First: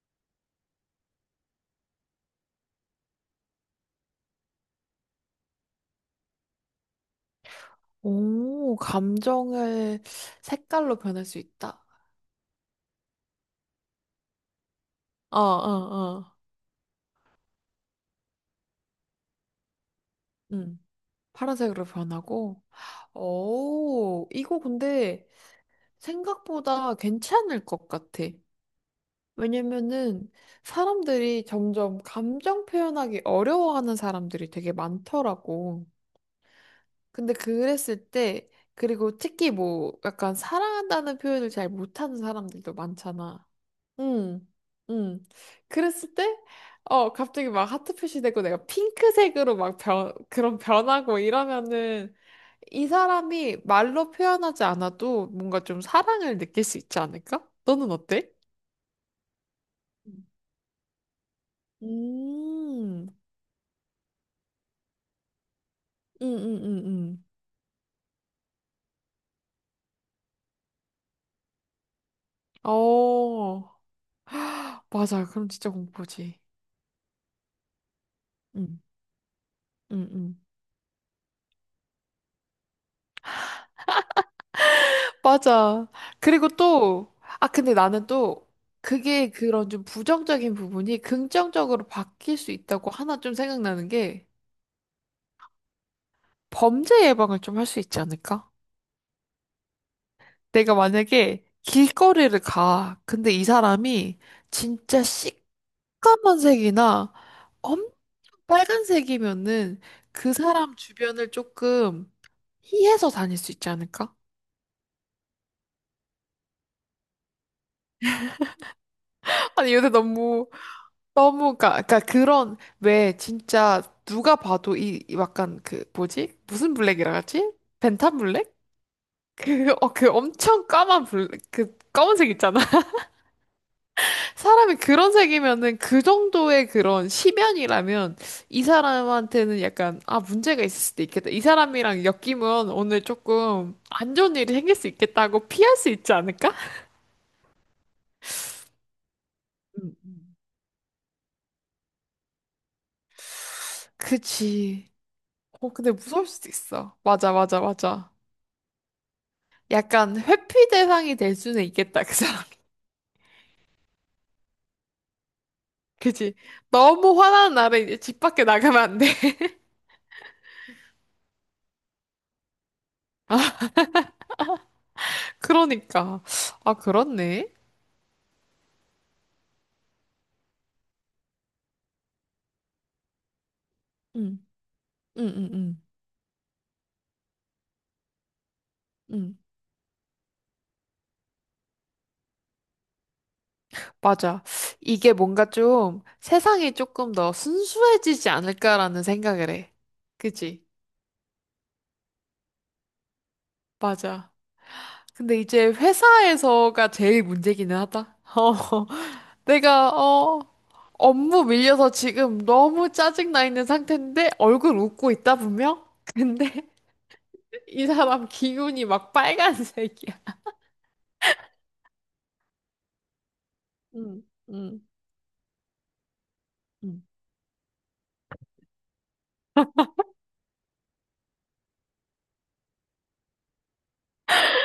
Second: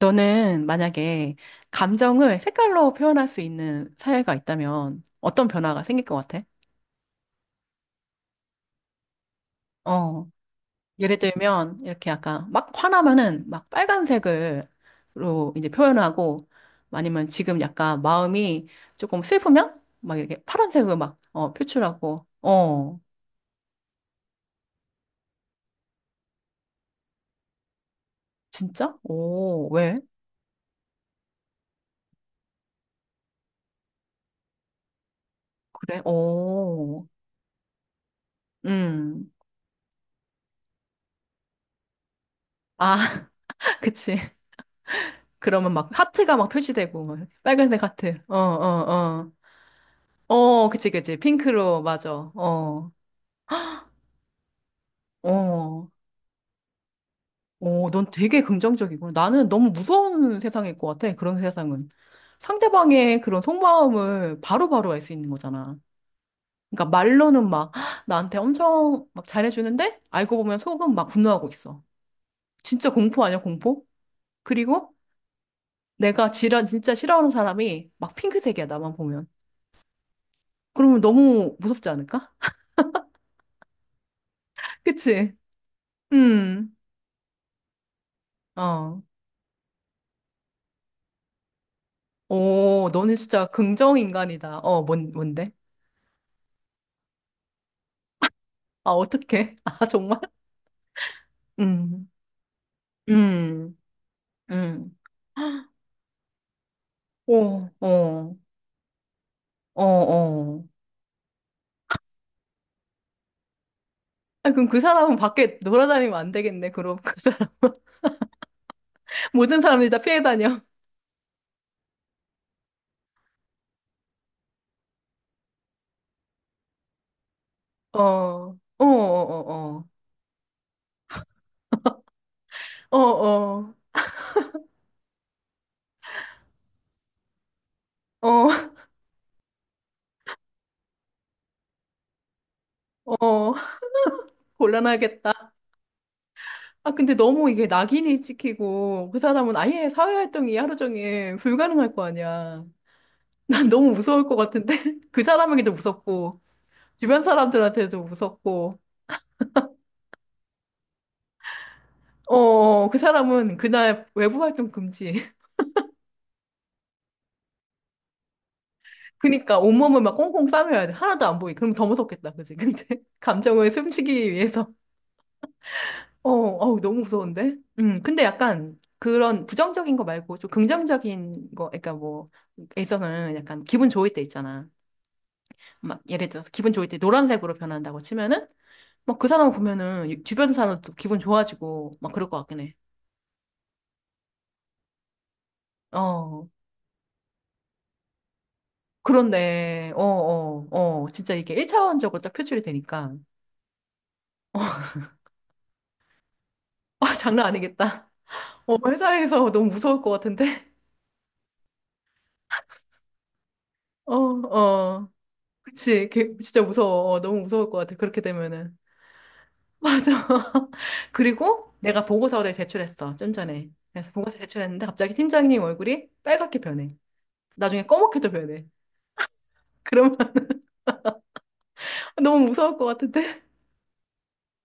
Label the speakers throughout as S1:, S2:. S1: 너는 만약에 감정을 색깔로 표현할 수 있는 사회가 있다면 어떤 변화가 생길 것 같아?
S2: 오, 감정을
S1: 어,
S2: 색깔로
S1: 예를
S2: 변할 수
S1: 들면
S2: 있다.
S1: 이렇게 약간 막 화나면은 막
S2: 어,
S1: 빨간색으로 이제
S2: 어, 어.
S1: 표현하고 아니면 지금 약간 마음이 조금 슬프면 막 이렇게
S2: 음.
S1: 파란색으로 막
S2: 파란색으로
S1: 표출하고
S2: 변하고.
S1: 어,
S2: 오, 이거 근데 생각보다 괜찮을 것 같아.
S1: 진짜? 오, 왜?
S2: 왜냐면은 사람들이 점점 감정 표현하기 어려워하는 사람들이 되게 많더라고.
S1: 그래? 오,
S2: 근데 그랬을 때, 그리고
S1: 음,
S2: 특히 뭐 약간 사랑한다는 표현을 잘 못하는 사람들도
S1: 아,
S2: 많잖아.
S1: 그치.
S2: 음, 음.
S1: 그러면 막
S2: 그랬을
S1: 하트가
S2: 때,
S1: 막 표시되고 막
S2: 갑자기 막
S1: 빨간색
S2: 하트
S1: 하트. 어,
S2: 표시되고 내가
S1: 어, 어.
S2: 핑크색으로 막 그런
S1: 어, 그치, 그치.
S2: 변하고
S1: 핑크로, 맞아.
S2: 이러면은 이
S1: 어,
S2: 사람이 말로 표현하지 않아도 뭔가 좀
S1: 어,
S2: 사랑을 느낄 수 있지 않을까?
S1: 어,
S2: 너는
S1: 넌
S2: 어때?
S1: 되게 긍정적이고. 나는 너무
S2: 음,
S1: 무서운 세상일 것 같아, 그런 세상은. 상대방의 그런 속마음을 바로바로 알 수 있는 거잖아.
S2: 음, 음,
S1: 그러니까
S2: 음,
S1: 말로는 막 "헉, 나한테 엄청 막 잘해주는데 알고 보면 속은 막 분노하고 있어. 진짜 공포 아니야,
S2: 어,
S1: 공포? 그리고
S2: 맞아. 그럼 진짜 공포지.
S1: 진짜 싫어하는 사람이 막 핑크색이야,
S2: 음,
S1: 나만 보면.
S2: 음, 음.
S1: 그러면 너무 무섭지 않을까? 그치?
S2: 맞아. 그리고
S1: 음,
S2: 또, 아, 근데 나는 또,
S1: 어.
S2: 그게 그런 좀 부정적인 부분이 긍정적으로 바뀔 수
S1: 오,
S2: 있다고
S1: 너는
S2: 하나 좀
S1: 진짜
S2: 생각나는
S1: 긍정
S2: 게,
S1: 인간이다. 어, 뭔데?
S2: 범죄 예방을 좀 할 수 있지 않을까?
S1: 아, 어떡해? 아, 정말?
S2: 내가 만약에
S1: 음,
S2: 길거리를 가. 근데 이
S1: 음,
S2: 사람이
S1: 음.
S2: 진짜 시커먼 색이나
S1: 오,
S2: 엄청
S1: 어,
S2: 빨간색이면은
S1: 어,
S2: 그
S1: 어.
S2: 사람 주변을 조금 피해서 다닐 수 있지 않을까?
S1: 아, 그럼 그 사람은 밖에 놀아다니면 안 되겠네. 그럼 그 사람, 모든
S2: 아니, 요새
S1: 사람들이 다 피해
S2: 너무
S1: 다녀.
S2: 너무 가, 그러니까 그런 왜 진짜 누가 봐도 이 약간 그 뭐지? 무슨 블랙이라 하지?
S1: 어,
S2: 벤탄 블랙?
S1: 어, 어, 어,
S2: 그 엄청 까만 블랙, 그 검은색 있잖아.
S1: 어, 어,
S2: 사람이 그런 색이면은 그 정도의 그런 심연이라면
S1: 어,
S2: 이 사람한테는 약간 아 문제가 있을 수도 있겠다. 이 사람이랑 엮이면 오늘
S1: 어, 어.
S2: 조금 안 좋은 일이 생길 수
S1: 곤란하겠다.
S2: 있겠다고 피할 수 있지 않을까?
S1: 아, 근데 너무 이게 낙인이 찍히고 그 사람은 아예
S2: 음, 음.
S1: 사회활동이 하루 종일 불가능할 거 아니야. 난 너무 무서울 것 같은데?
S2: 그치.
S1: 그
S2: 어,
S1: 사람에게도
S2: 근데 무서울
S1: 무섭고.
S2: 수도 있어.
S1: 주변
S2: 맞아, 맞아,
S1: 사람들한테도
S2: 맞아.
S1: 무섭고,
S2: 약간 회피 대상이 될 수는 있겠다, 그 사람.
S1: 어, 그 사람은 그날 외부 활동 금지.
S2: 그지? 너무 화나는 날에 이제 집 밖에 나가면 안 돼.
S1: 그니까 온몸을 막 꽁꽁 싸매야 돼. 하나도 안 보이게. 그럼 더 무섭겠다, 그지? 근데 감정을 숨기기 위해서.
S2: 그러니까.
S1: 어,
S2: 아,
S1: 어우, 너무
S2: 그렇네.
S1: 무서운데? 근데 약간 그런 부정적인 거 말고 좀 긍정적인 거, 그러니까 뭐, 에 있어서는 약간 기분 좋을 때
S2: 응,
S1: 있잖아.
S2: 응, 응, 응.
S1: 막 예를 들어서 기분 좋을 때 노란색으로 변한다고 치면은 막 그
S2: 응,
S1: 사람 보면은 주변 사람도 기분 좋아지고 막 그럴 것 같긴 해.
S2: 맞아. 이게 뭔가 좀
S1: 어.
S2: 세상이 조금 더 순수해지지 않을까라는 생각을 해.
S1: 그렇네. 어,
S2: 그지?
S1: 어, 어. 진짜 이게 1차원적으로 딱 표출이 되니까.
S2: 맞아. 근데 이제 회사에서가
S1: 아,
S2: 제일
S1: 장난
S2: 문제기는
S1: 아니겠다.
S2: 하다.
S1: 어,
S2: 어,
S1: 회사에서 너무
S2: 내가,
S1: 무서울 것
S2: 어,
S1: 같은데?
S2: 업무 밀려서 지금 너무 짜증나 있는
S1: 어,
S2: 상태인데 얼굴
S1: 어.
S2: 웃고 있다, 분명?
S1: 그치. 걔
S2: 근데
S1: 진짜 무서워. 어, 너무 무서울 것
S2: 이
S1: 같아. 그렇게
S2: 사람
S1: 되면은.
S2: 기운이 막 빨간색이야.
S1: 맞아. 그리고 내가 보고서를 제출했어. 좀 전에. 그래서
S2: 응,
S1: 보고서
S2: 응,
S1: 제출했는데 갑자기 팀장님 얼굴이 빨갛게 변해.
S2: 응,
S1: 나중에 검맣게도 변해. 그러면 너무 무서울 것 같은데?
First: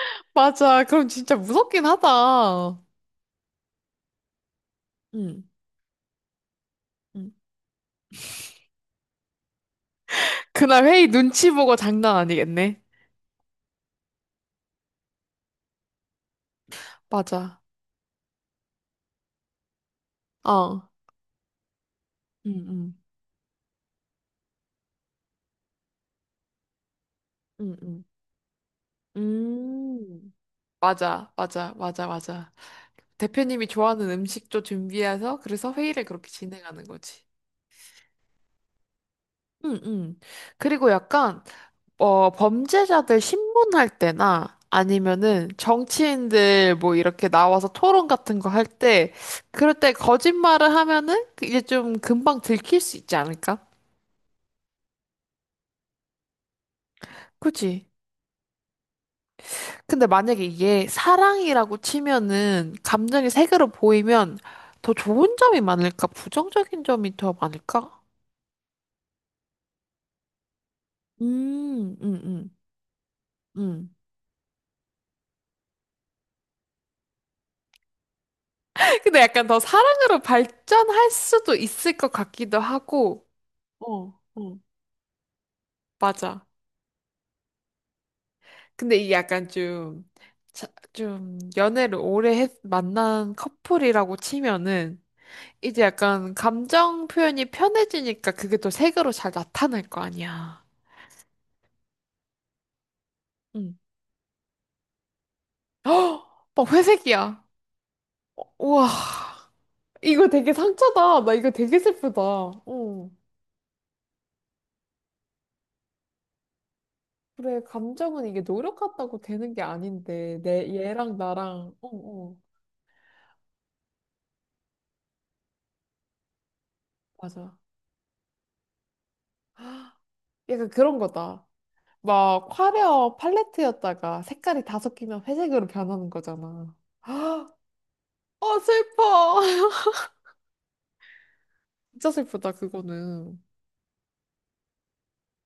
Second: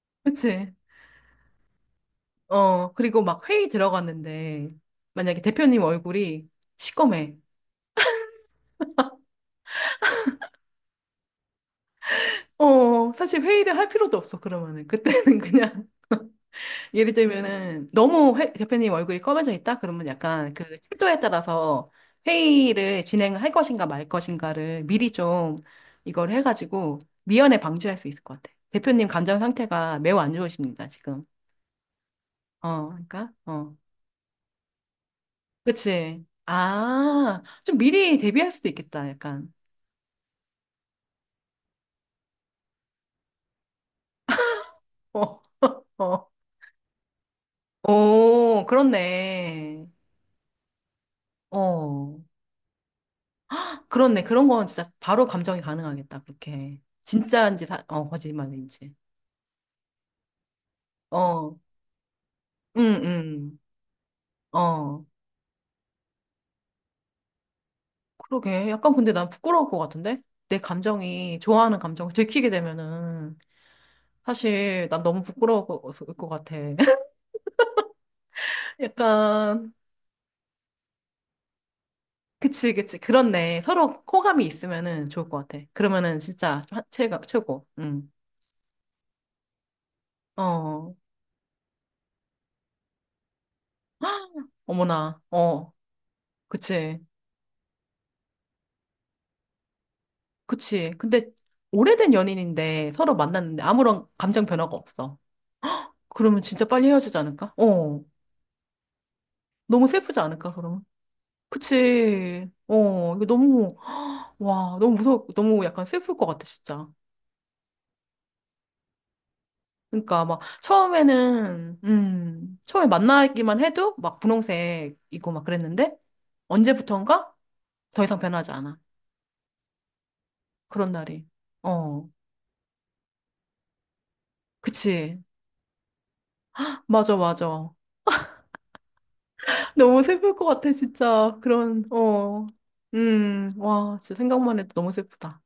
S1: 그치.
S2: 맞아. 그럼 진짜 무섭긴 하다.
S1: 어, 그리고 막 회의 들어갔는데 만약에
S2: 응,
S1: 대표님 얼굴이
S2: 응,
S1: 시꺼매.
S2: 그날 회의 눈치 보고 장난 아니겠네.
S1: 어, 사실 회의를 할 필요도 없어, 그러면은. 그때는 그냥. 예를
S2: 맞아.
S1: 들면은 대표님 얼굴이 검해져 있다? 그러면 약간 그
S2: 어.
S1: 태도에 따라서
S2: 응, 응,
S1: 회의를 진행할 것인가 말 것인가를 미리 좀 이걸 해가지고 미연에
S2: 응.
S1: 방지할
S2: 응.
S1: 수 있을 것 같아. 대표님 감정 상태가 매우 안
S2: 음,
S1: 좋으십니다, 지금.
S2: 맞아. 맞아. 맞아. 맞아.
S1: 어, 그러니까,
S2: 대표님이
S1: 어.
S2: 좋아하는 음식도 준비해서 그래서 회의를
S1: 그치.
S2: 그렇게 진행하는 거지.
S1: 아, 좀 미리 대비할 수도 있겠다, 약간.
S2: 응, 응. 그리고 약간 어, 범죄자들 신문할 때나
S1: 어,
S2: 아니면은
S1: 어.
S2: 정치인들 뭐 이렇게 나와서 토론 같은 거
S1: 오,
S2: 할 때, 그럴
S1: 그렇네.
S2: 때 거짓말을 하면은 이제 좀
S1: 어.
S2: 금방 들킬 수 있지 않을까?
S1: 그렇네. 그런 건 진짜 바로 감정이 가능하겠다. 그렇게. 진짜인지, 사,
S2: 그치?
S1: 어, 거짓말인지.
S2: 근데 만약에 이게
S1: 어,
S2: 사랑이라고 치면은
S1: 응,
S2: 감정이
S1: 응.
S2: 색으로 보이면 더
S1: 어,
S2: 좋은 점이 많을까? 부정적인 점이 더 많을까?
S1: 그러게. 약간 근데 난 부끄러울 것 같은데? 내 감정이, 좋아하는
S2: 음,
S1: 감정을
S2: 음,
S1: 들키게
S2: 음,
S1: 되면은,
S2: 음.
S1: 사실 난 너무 부끄러울 것 같아.
S2: 근데 약간 더
S1: 약간,
S2: 사랑으로 발전할 수도 있을 것 같기도
S1: 그치, 그치.
S2: 하고,
S1: 그렇네. 서로
S2: 어,
S1: 호감이
S2: 어,
S1: 있으면은 좋을 것 같아. 그러면은
S2: 맞아.
S1: 진짜 최고. 응.
S2: 근데 이게 약간 좀, 자-
S1: 어,
S2: 좀 연애를 오래 만난 커플이라고 치면은
S1: 어머나. 어,
S2: 이제 약간
S1: 그치.
S2: 감정 표현이 편해지니까 그게 또 색으로 잘 나타날 거 아니야.
S1: 그치. 근데 오래된 연인인데 서로 만났는데
S2: 응.
S1: 아무런 감정 변화가 없어. 그러면 진짜
S2: 막
S1: 빨리 헤어지지
S2: 회색이야.
S1: 않을까? 어.
S2: 우와,
S1: 너무 슬프지
S2: 이거
S1: 않을까,
S2: 되게
S1: 그러면?
S2: 상처다. 나 이거 되게 슬프다.
S1: 그치.
S2: 어.
S1: 어. 이거 너무, 와, 너무 무서워. 너무 약간 슬플 것 같아, 진짜.
S2: 그래, 감정은 이게 노력 같다고 되는 게
S1: 그러니까
S2: 아닌데,
S1: 막
S2: 내, 얘랑 나랑,
S1: 처음에는,
S2: 어, 어,
S1: 처음에 만나기만 해도 막 분홍색이고 막 그랬는데 언제부턴가
S2: 맞아.
S1: 더 이상 변하지 않아.
S2: 헉, 약간
S1: 그런
S2: 그런
S1: 날이.
S2: 거다.
S1: 어.
S2: 막 화려 팔레트였다가 색깔이 다
S1: 그치.
S2: 섞이면 회색으로 변하는 거잖아.
S1: 맞아,
S2: 아,
S1: 맞아.
S2: 어, 슬퍼.
S1: 너무 슬플 것 같아, 진짜. 그런,
S2: 진짜
S1: 어.
S2: 슬프다, 그거는.
S1: 와, 진짜 생각만 해도 너무 슬프다.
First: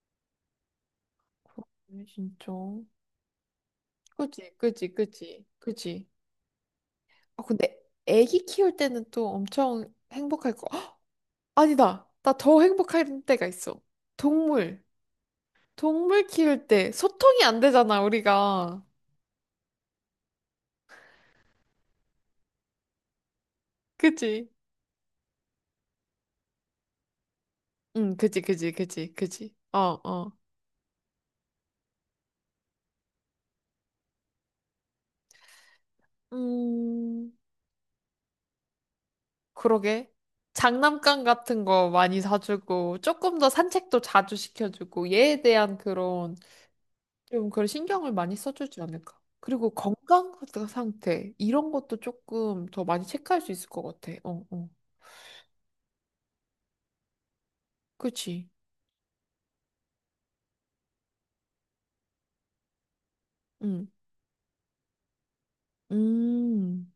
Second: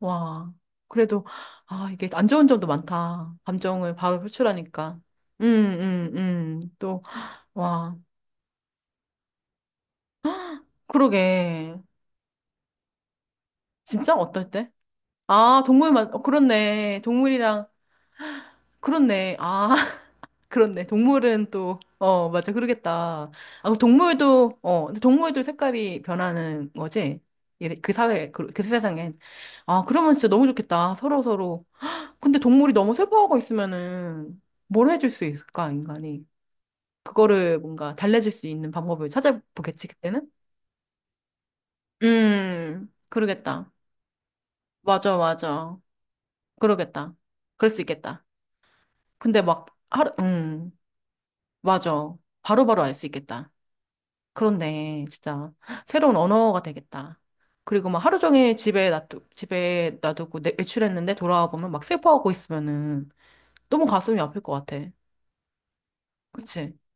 S1: 와. 그래도, 아,
S2: 그렇네,
S1: 이게 안 좋은
S2: 진짜.
S1: 점도 많다. 감정을 바로
S2: 그지, 그지,
S1: 표출하니까.
S2: 그지,
S1: 음,
S2: 그지.
S1: 또,
S2: 아, 근데
S1: 와.
S2: 애기 키울 때는 또 엄청 행복할 거. 헉,
S1: 그러게.
S2: 아니다. 나 더 행복할 때가 있어.
S1: 진짜? 어떨 때?
S2: 동물.
S1: 아, 동물만, 어,
S2: 동물 키울 때
S1: 그렇네.
S2: 소통이 안
S1: 동물이랑,
S2: 되잖아, 우리가.
S1: 그렇네. 아. 그렇네. 동물은 또, 어, 맞아. 그러겠다. 아, 그럼
S2: 그지?
S1: 동물도, 어, 근데 동물도 색깔이 변하는 거지? 예,
S2: 응, 그지,
S1: 그
S2: 그지, 그지,
S1: 세상엔.
S2: 그지. 어,
S1: 아, 그러면 진짜
S2: 어.
S1: 너무 좋겠다. 서로 서로. 근데 동물이 너무 슬퍼하고 있으면은 뭘 해줄 수 있을까, 인간이?
S2: 음.
S1: 그거를 뭔가 달래줄 수 있는 방법을 찾아보겠지,
S2: 그러게.
S1: 그때는?
S2: 장난감 같은 거 많이 사주고, 조금 더
S1: 그러겠다.
S2: 산책도 자주 시켜주고,
S1: 맞아,
S2: 얘에
S1: 맞아.
S2: 대한 그런,
S1: 그러겠다.
S2: 좀 그런
S1: 그럴 수
S2: 신경을
S1: 있겠다.
S2: 많이 써주지 않을까.
S1: 근데 막,
S2: 그리고
S1: 하루,
S2: 건강 상태, 이런 것도
S1: 맞아.
S2: 조금
S1: 바로바로
S2: 더
S1: 알 수
S2: 많이 체크할
S1: 있겠다.
S2: 수 있을 것 같아. 어, 어.
S1: 그렇네. 진짜 새로운 언어가 되겠다. 그리고 막 하루
S2: 그치.
S1: 종일 집에 놔두고 내, 외출했는데 돌아와 보면 막 슬퍼하고 있으면은 너무
S2: 응.
S1: 가슴이 아플 것 같아. 그치?
S2: 음,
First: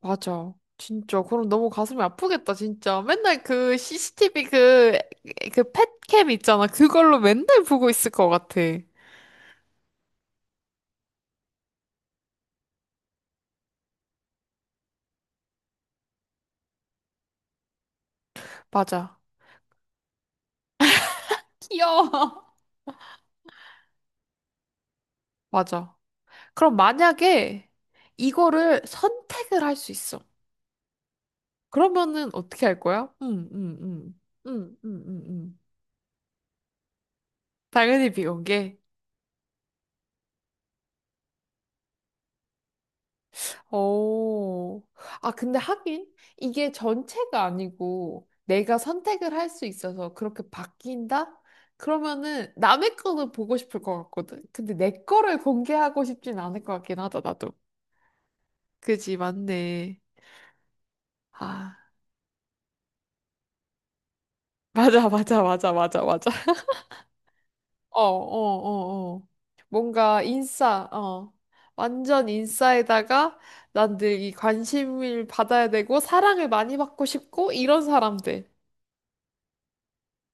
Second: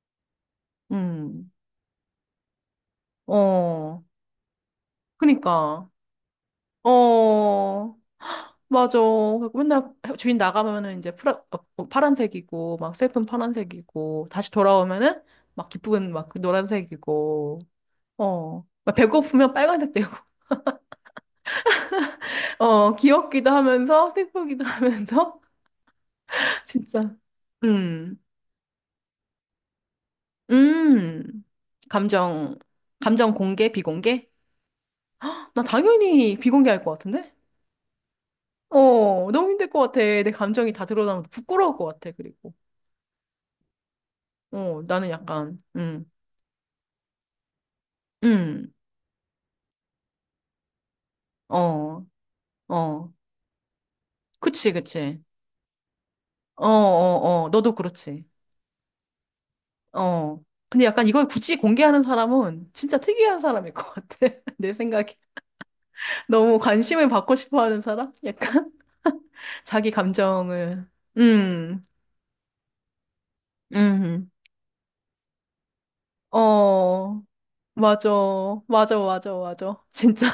S2: 맞아. 진짜. 그럼
S1: 음.
S2: 너무 가슴이 아프겠다, 진짜. 맨날 그
S1: 어.
S2: CCTV 그, 그
S1: 그니까.
S2: 펫캠 있잖아. 그걸로 맨날 보고
S1: 어.
S2: 있을 것 같아.
S1: 맞아. 그리고 맨날 주인 나가면은 이제 파란색이고 막 슬픈 파란색이고 다시 돌아오면은 막 기쁜 막그 노란색이고 어. 막
S2: 맞아.
S1: 배고프면 빨간색 되고
S2: 귀여워.
S1: 어, 귀엽기도 하면서, 슬프기도 하면서,
S2: 맞아. 그럼
S1: 진짜.
S2: 만약에
S1: 음,
S2: 이거를 선택을 할 수 있어.
S1: 음.
S2: 그러면은
S1: 감정,
S2: 어떻게 할 거야?
S1: 감정
S2: 응,
S1: 공개,
S2: 응, 응.
S1: 비공개?
S2: 응, 응, 응, 응.
S1: 나 당연히 비공개할 것 같은데?
S2: 당연히 비공개.
S1: 어, 너무 힘들 것 같아. 내 감정이 다 드러나면 부끄러울 것 같아, 그리고. 어,
S2: 오.
S1: 나는
S2: 아,
S1: 약간,
S2: 근데 하긴 이게 전체가 아니고
S1: 음,
S2: 내가 선택을 할 수 있어서 그렇게 바뀐다?
S1: 어,
S2: 그러면은 남의
S1: 어.
S2: 거는 보고 싶을 것 같거든.
S1: 그치,
S2: 근데 내
S1: 그치.
S2: 거를 공개하고 싶진 않을
S1: 어,
S2: 것 같긴 하다,
S1: 어, 어.
S2: 나도.
S1: 너도 그렇지.
S2: 그지, 맞네.
S1: 어. 근데 약간 이걸 굳이
S2: 아,
S1: 공개하는 사람은 진짜 특이한 사람일 것 같아. 내 생각에.
S2: 맞아, 맞아, 맞아, 맞아, 맞아.
S1: 너무 관심을 받고 싶어 하는
S2: 어, 어,
S1: 사람? 약간?
S2: 어, 어.
S1: 자기
S2: 뭔가
S1: 감정을.
S2: 인싸, 어.
S1: 음.
S2: 완전 인싸에다가 난 늘
S1: 음.
S2: 이 관심을 받아야 되고 사랑을 많이 받고
S1: 어,
S2: 싶고 이런
S1: 맞아.
S2: 사람들.
S1: 맞아, 맞아, 맞아. 진짜.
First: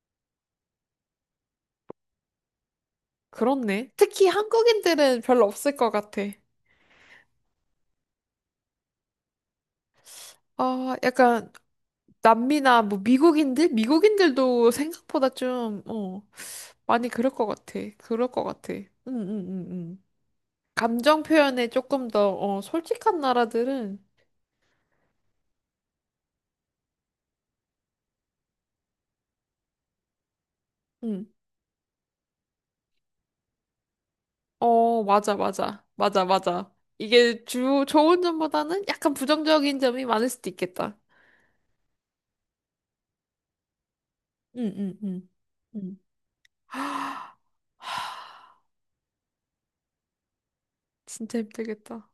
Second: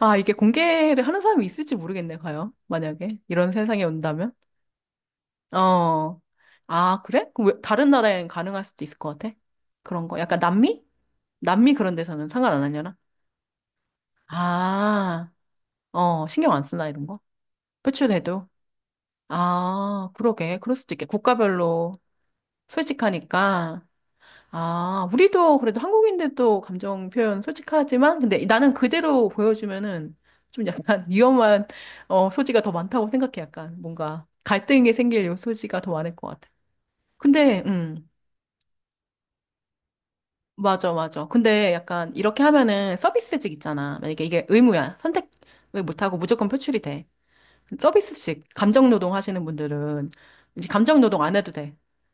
S1: 아, 이게 공개를 하는 사람이 있을지 모르겠네, 과연. 만약에. 이런 세상이
S2: 그렇네. 특히
S1: 온다면.
S2: 한국인들은 별로 없을 것
S1: 어.
S2: 같아.
S1: 아, 그래? 그럼 왜, 다른 나라엔 가능할 수도 있을 것 같아? 그런 거. 약간 남미?
S2: 아, 약간
S1: 남미 그런 데서는 상관 안
S2: 남미나
S1: 하려나?
S2: 뭐 미국인들? 미국인들도 생각보다
S1: 아,
S2: 좀, 어,
S1: 어, 신경 안 쓰나, 이런
S2: 많이
S1: 거?
S2: 그럴 것 같아. 그럴 것
S1: 표출해도.
S2: 같아. 응, 응, 응, 응.
S1: 아, 그러게. 그럴 수도 있겠.
S2: 감정 표현에
S1: 국가별로
S2: 조금 더, 어, 솔직한
S1: 솔직하니까.
S2: 나라들은,
S1: 아, 우리도 그래도 한국인들도 감정 표현 솔직하지만, 근데 나는 그대로 보여주면은 좀 약간
S2: 응.
S1: 위험한 어, 소지가 더 많다고 생각해. 약간 뭔가 갈등이
S2: 어,
S1: 생길 요
S2: 맞아,
S1: 소지가
S2: 맞아.
S1: 더 많을
S2: 맞아,
S1: 것 같아.
S2: 맞아. 이게
S1: 근데,
S2: 좋은 점보다는 약간 부정적인 점이 많을 수도
S1: 맞아,
S2: 있겠다.
S1: 맞아. 근데 약간 이렇게 하면은 서비스직 있잖아. 만약에 이게
S2: 응,
S1: 의무야.
S2: 응, 응.
S1: 선택을
S2: 응.
S1: 못하고 무조건 표출이 돼.
S2: 아,
S1: 서비스직, 감정 노동 하시는 분들은 이제 감정 노동 안
S2: 진짜
S1: 해도 돼.
S2: 힘들겠다.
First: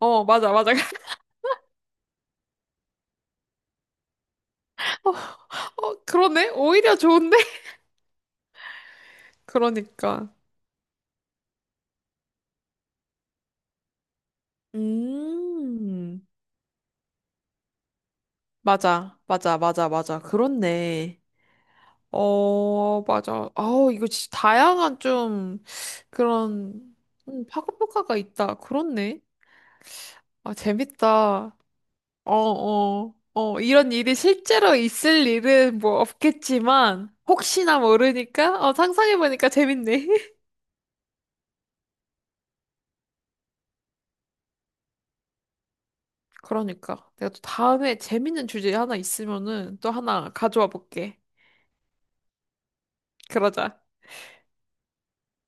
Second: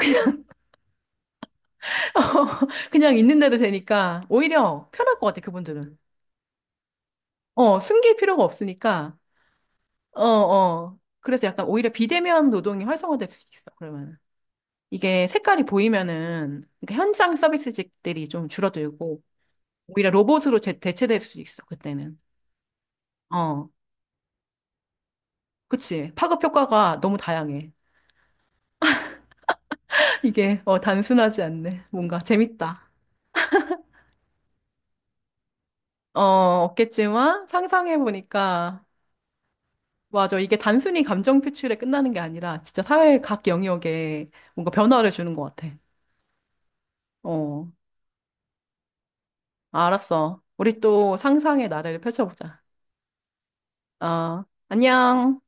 S2: 어, 맞아, 맞아.
S1: 그냥 있는데도 되니까 오히려
S2: 어,
S1: 편할 것 같아,
S2: 어,
S1: 그분들은.
S2: 그러네? 오히려 좋은데?
S1: 어, 숨길 필요가 없으니까, 어,
S2: 그러니까.
S1: 어. 그래서 약간 오히려 비대면 노동이 활성화될 수 있어, 그러면은. 이게 색깔이
S2: 음,
S1: 보이면은, 그러니까 현장 서비스직들이 좀
S2: 맞아,
S1: 줄어들고,
S2: 맞아, 맞아,
S1: 오히려
S2: 맞아.
S1: 로봇으로 대체될
S2: 그렇네.
S1: 수 있어, 그때는.
S2: 어, 맞아.
S1: 어,
S2: 아우, 이거 진짜 다양한 좀
S1: 그치. 파급
S2: 그런
S1: 효과가 너무 다양해.
S2: 파급 효과가 있다. 그렇네. 아,
S1: 이게, 어, 단순하지
S2: 재밌다.
S1: 않네. 뭔가
S2: 어,
S1: 재밌다.
S2: 어, 어, 이런 일이 실제로 있을 일은 뭐
S1: 어,
S2: 없겠지만,
S1: 없겠지만,
S2: 혹시나 모르니까, 어,
S1: 상상해보니까,
S2: 상상해보니까 재밌네.
S1: 맞아. 이게 단순히 감정 표출에 끝나는 게 아니라, 진짜 사회 각 영역에 뭔가 변화를 주는 것 같아.
S2: 그러니까. 내가 또
S1: 어.
S2: 다음에 재밌는 주제 하나 있으면은 또 하나
S1: 알았어.
S2: 가져와
S1: 우리 또
S2: 볼게.
S1: 상상의 나래를 펼쳐보자.
S2: 그러자.
S1: 어, 안녕.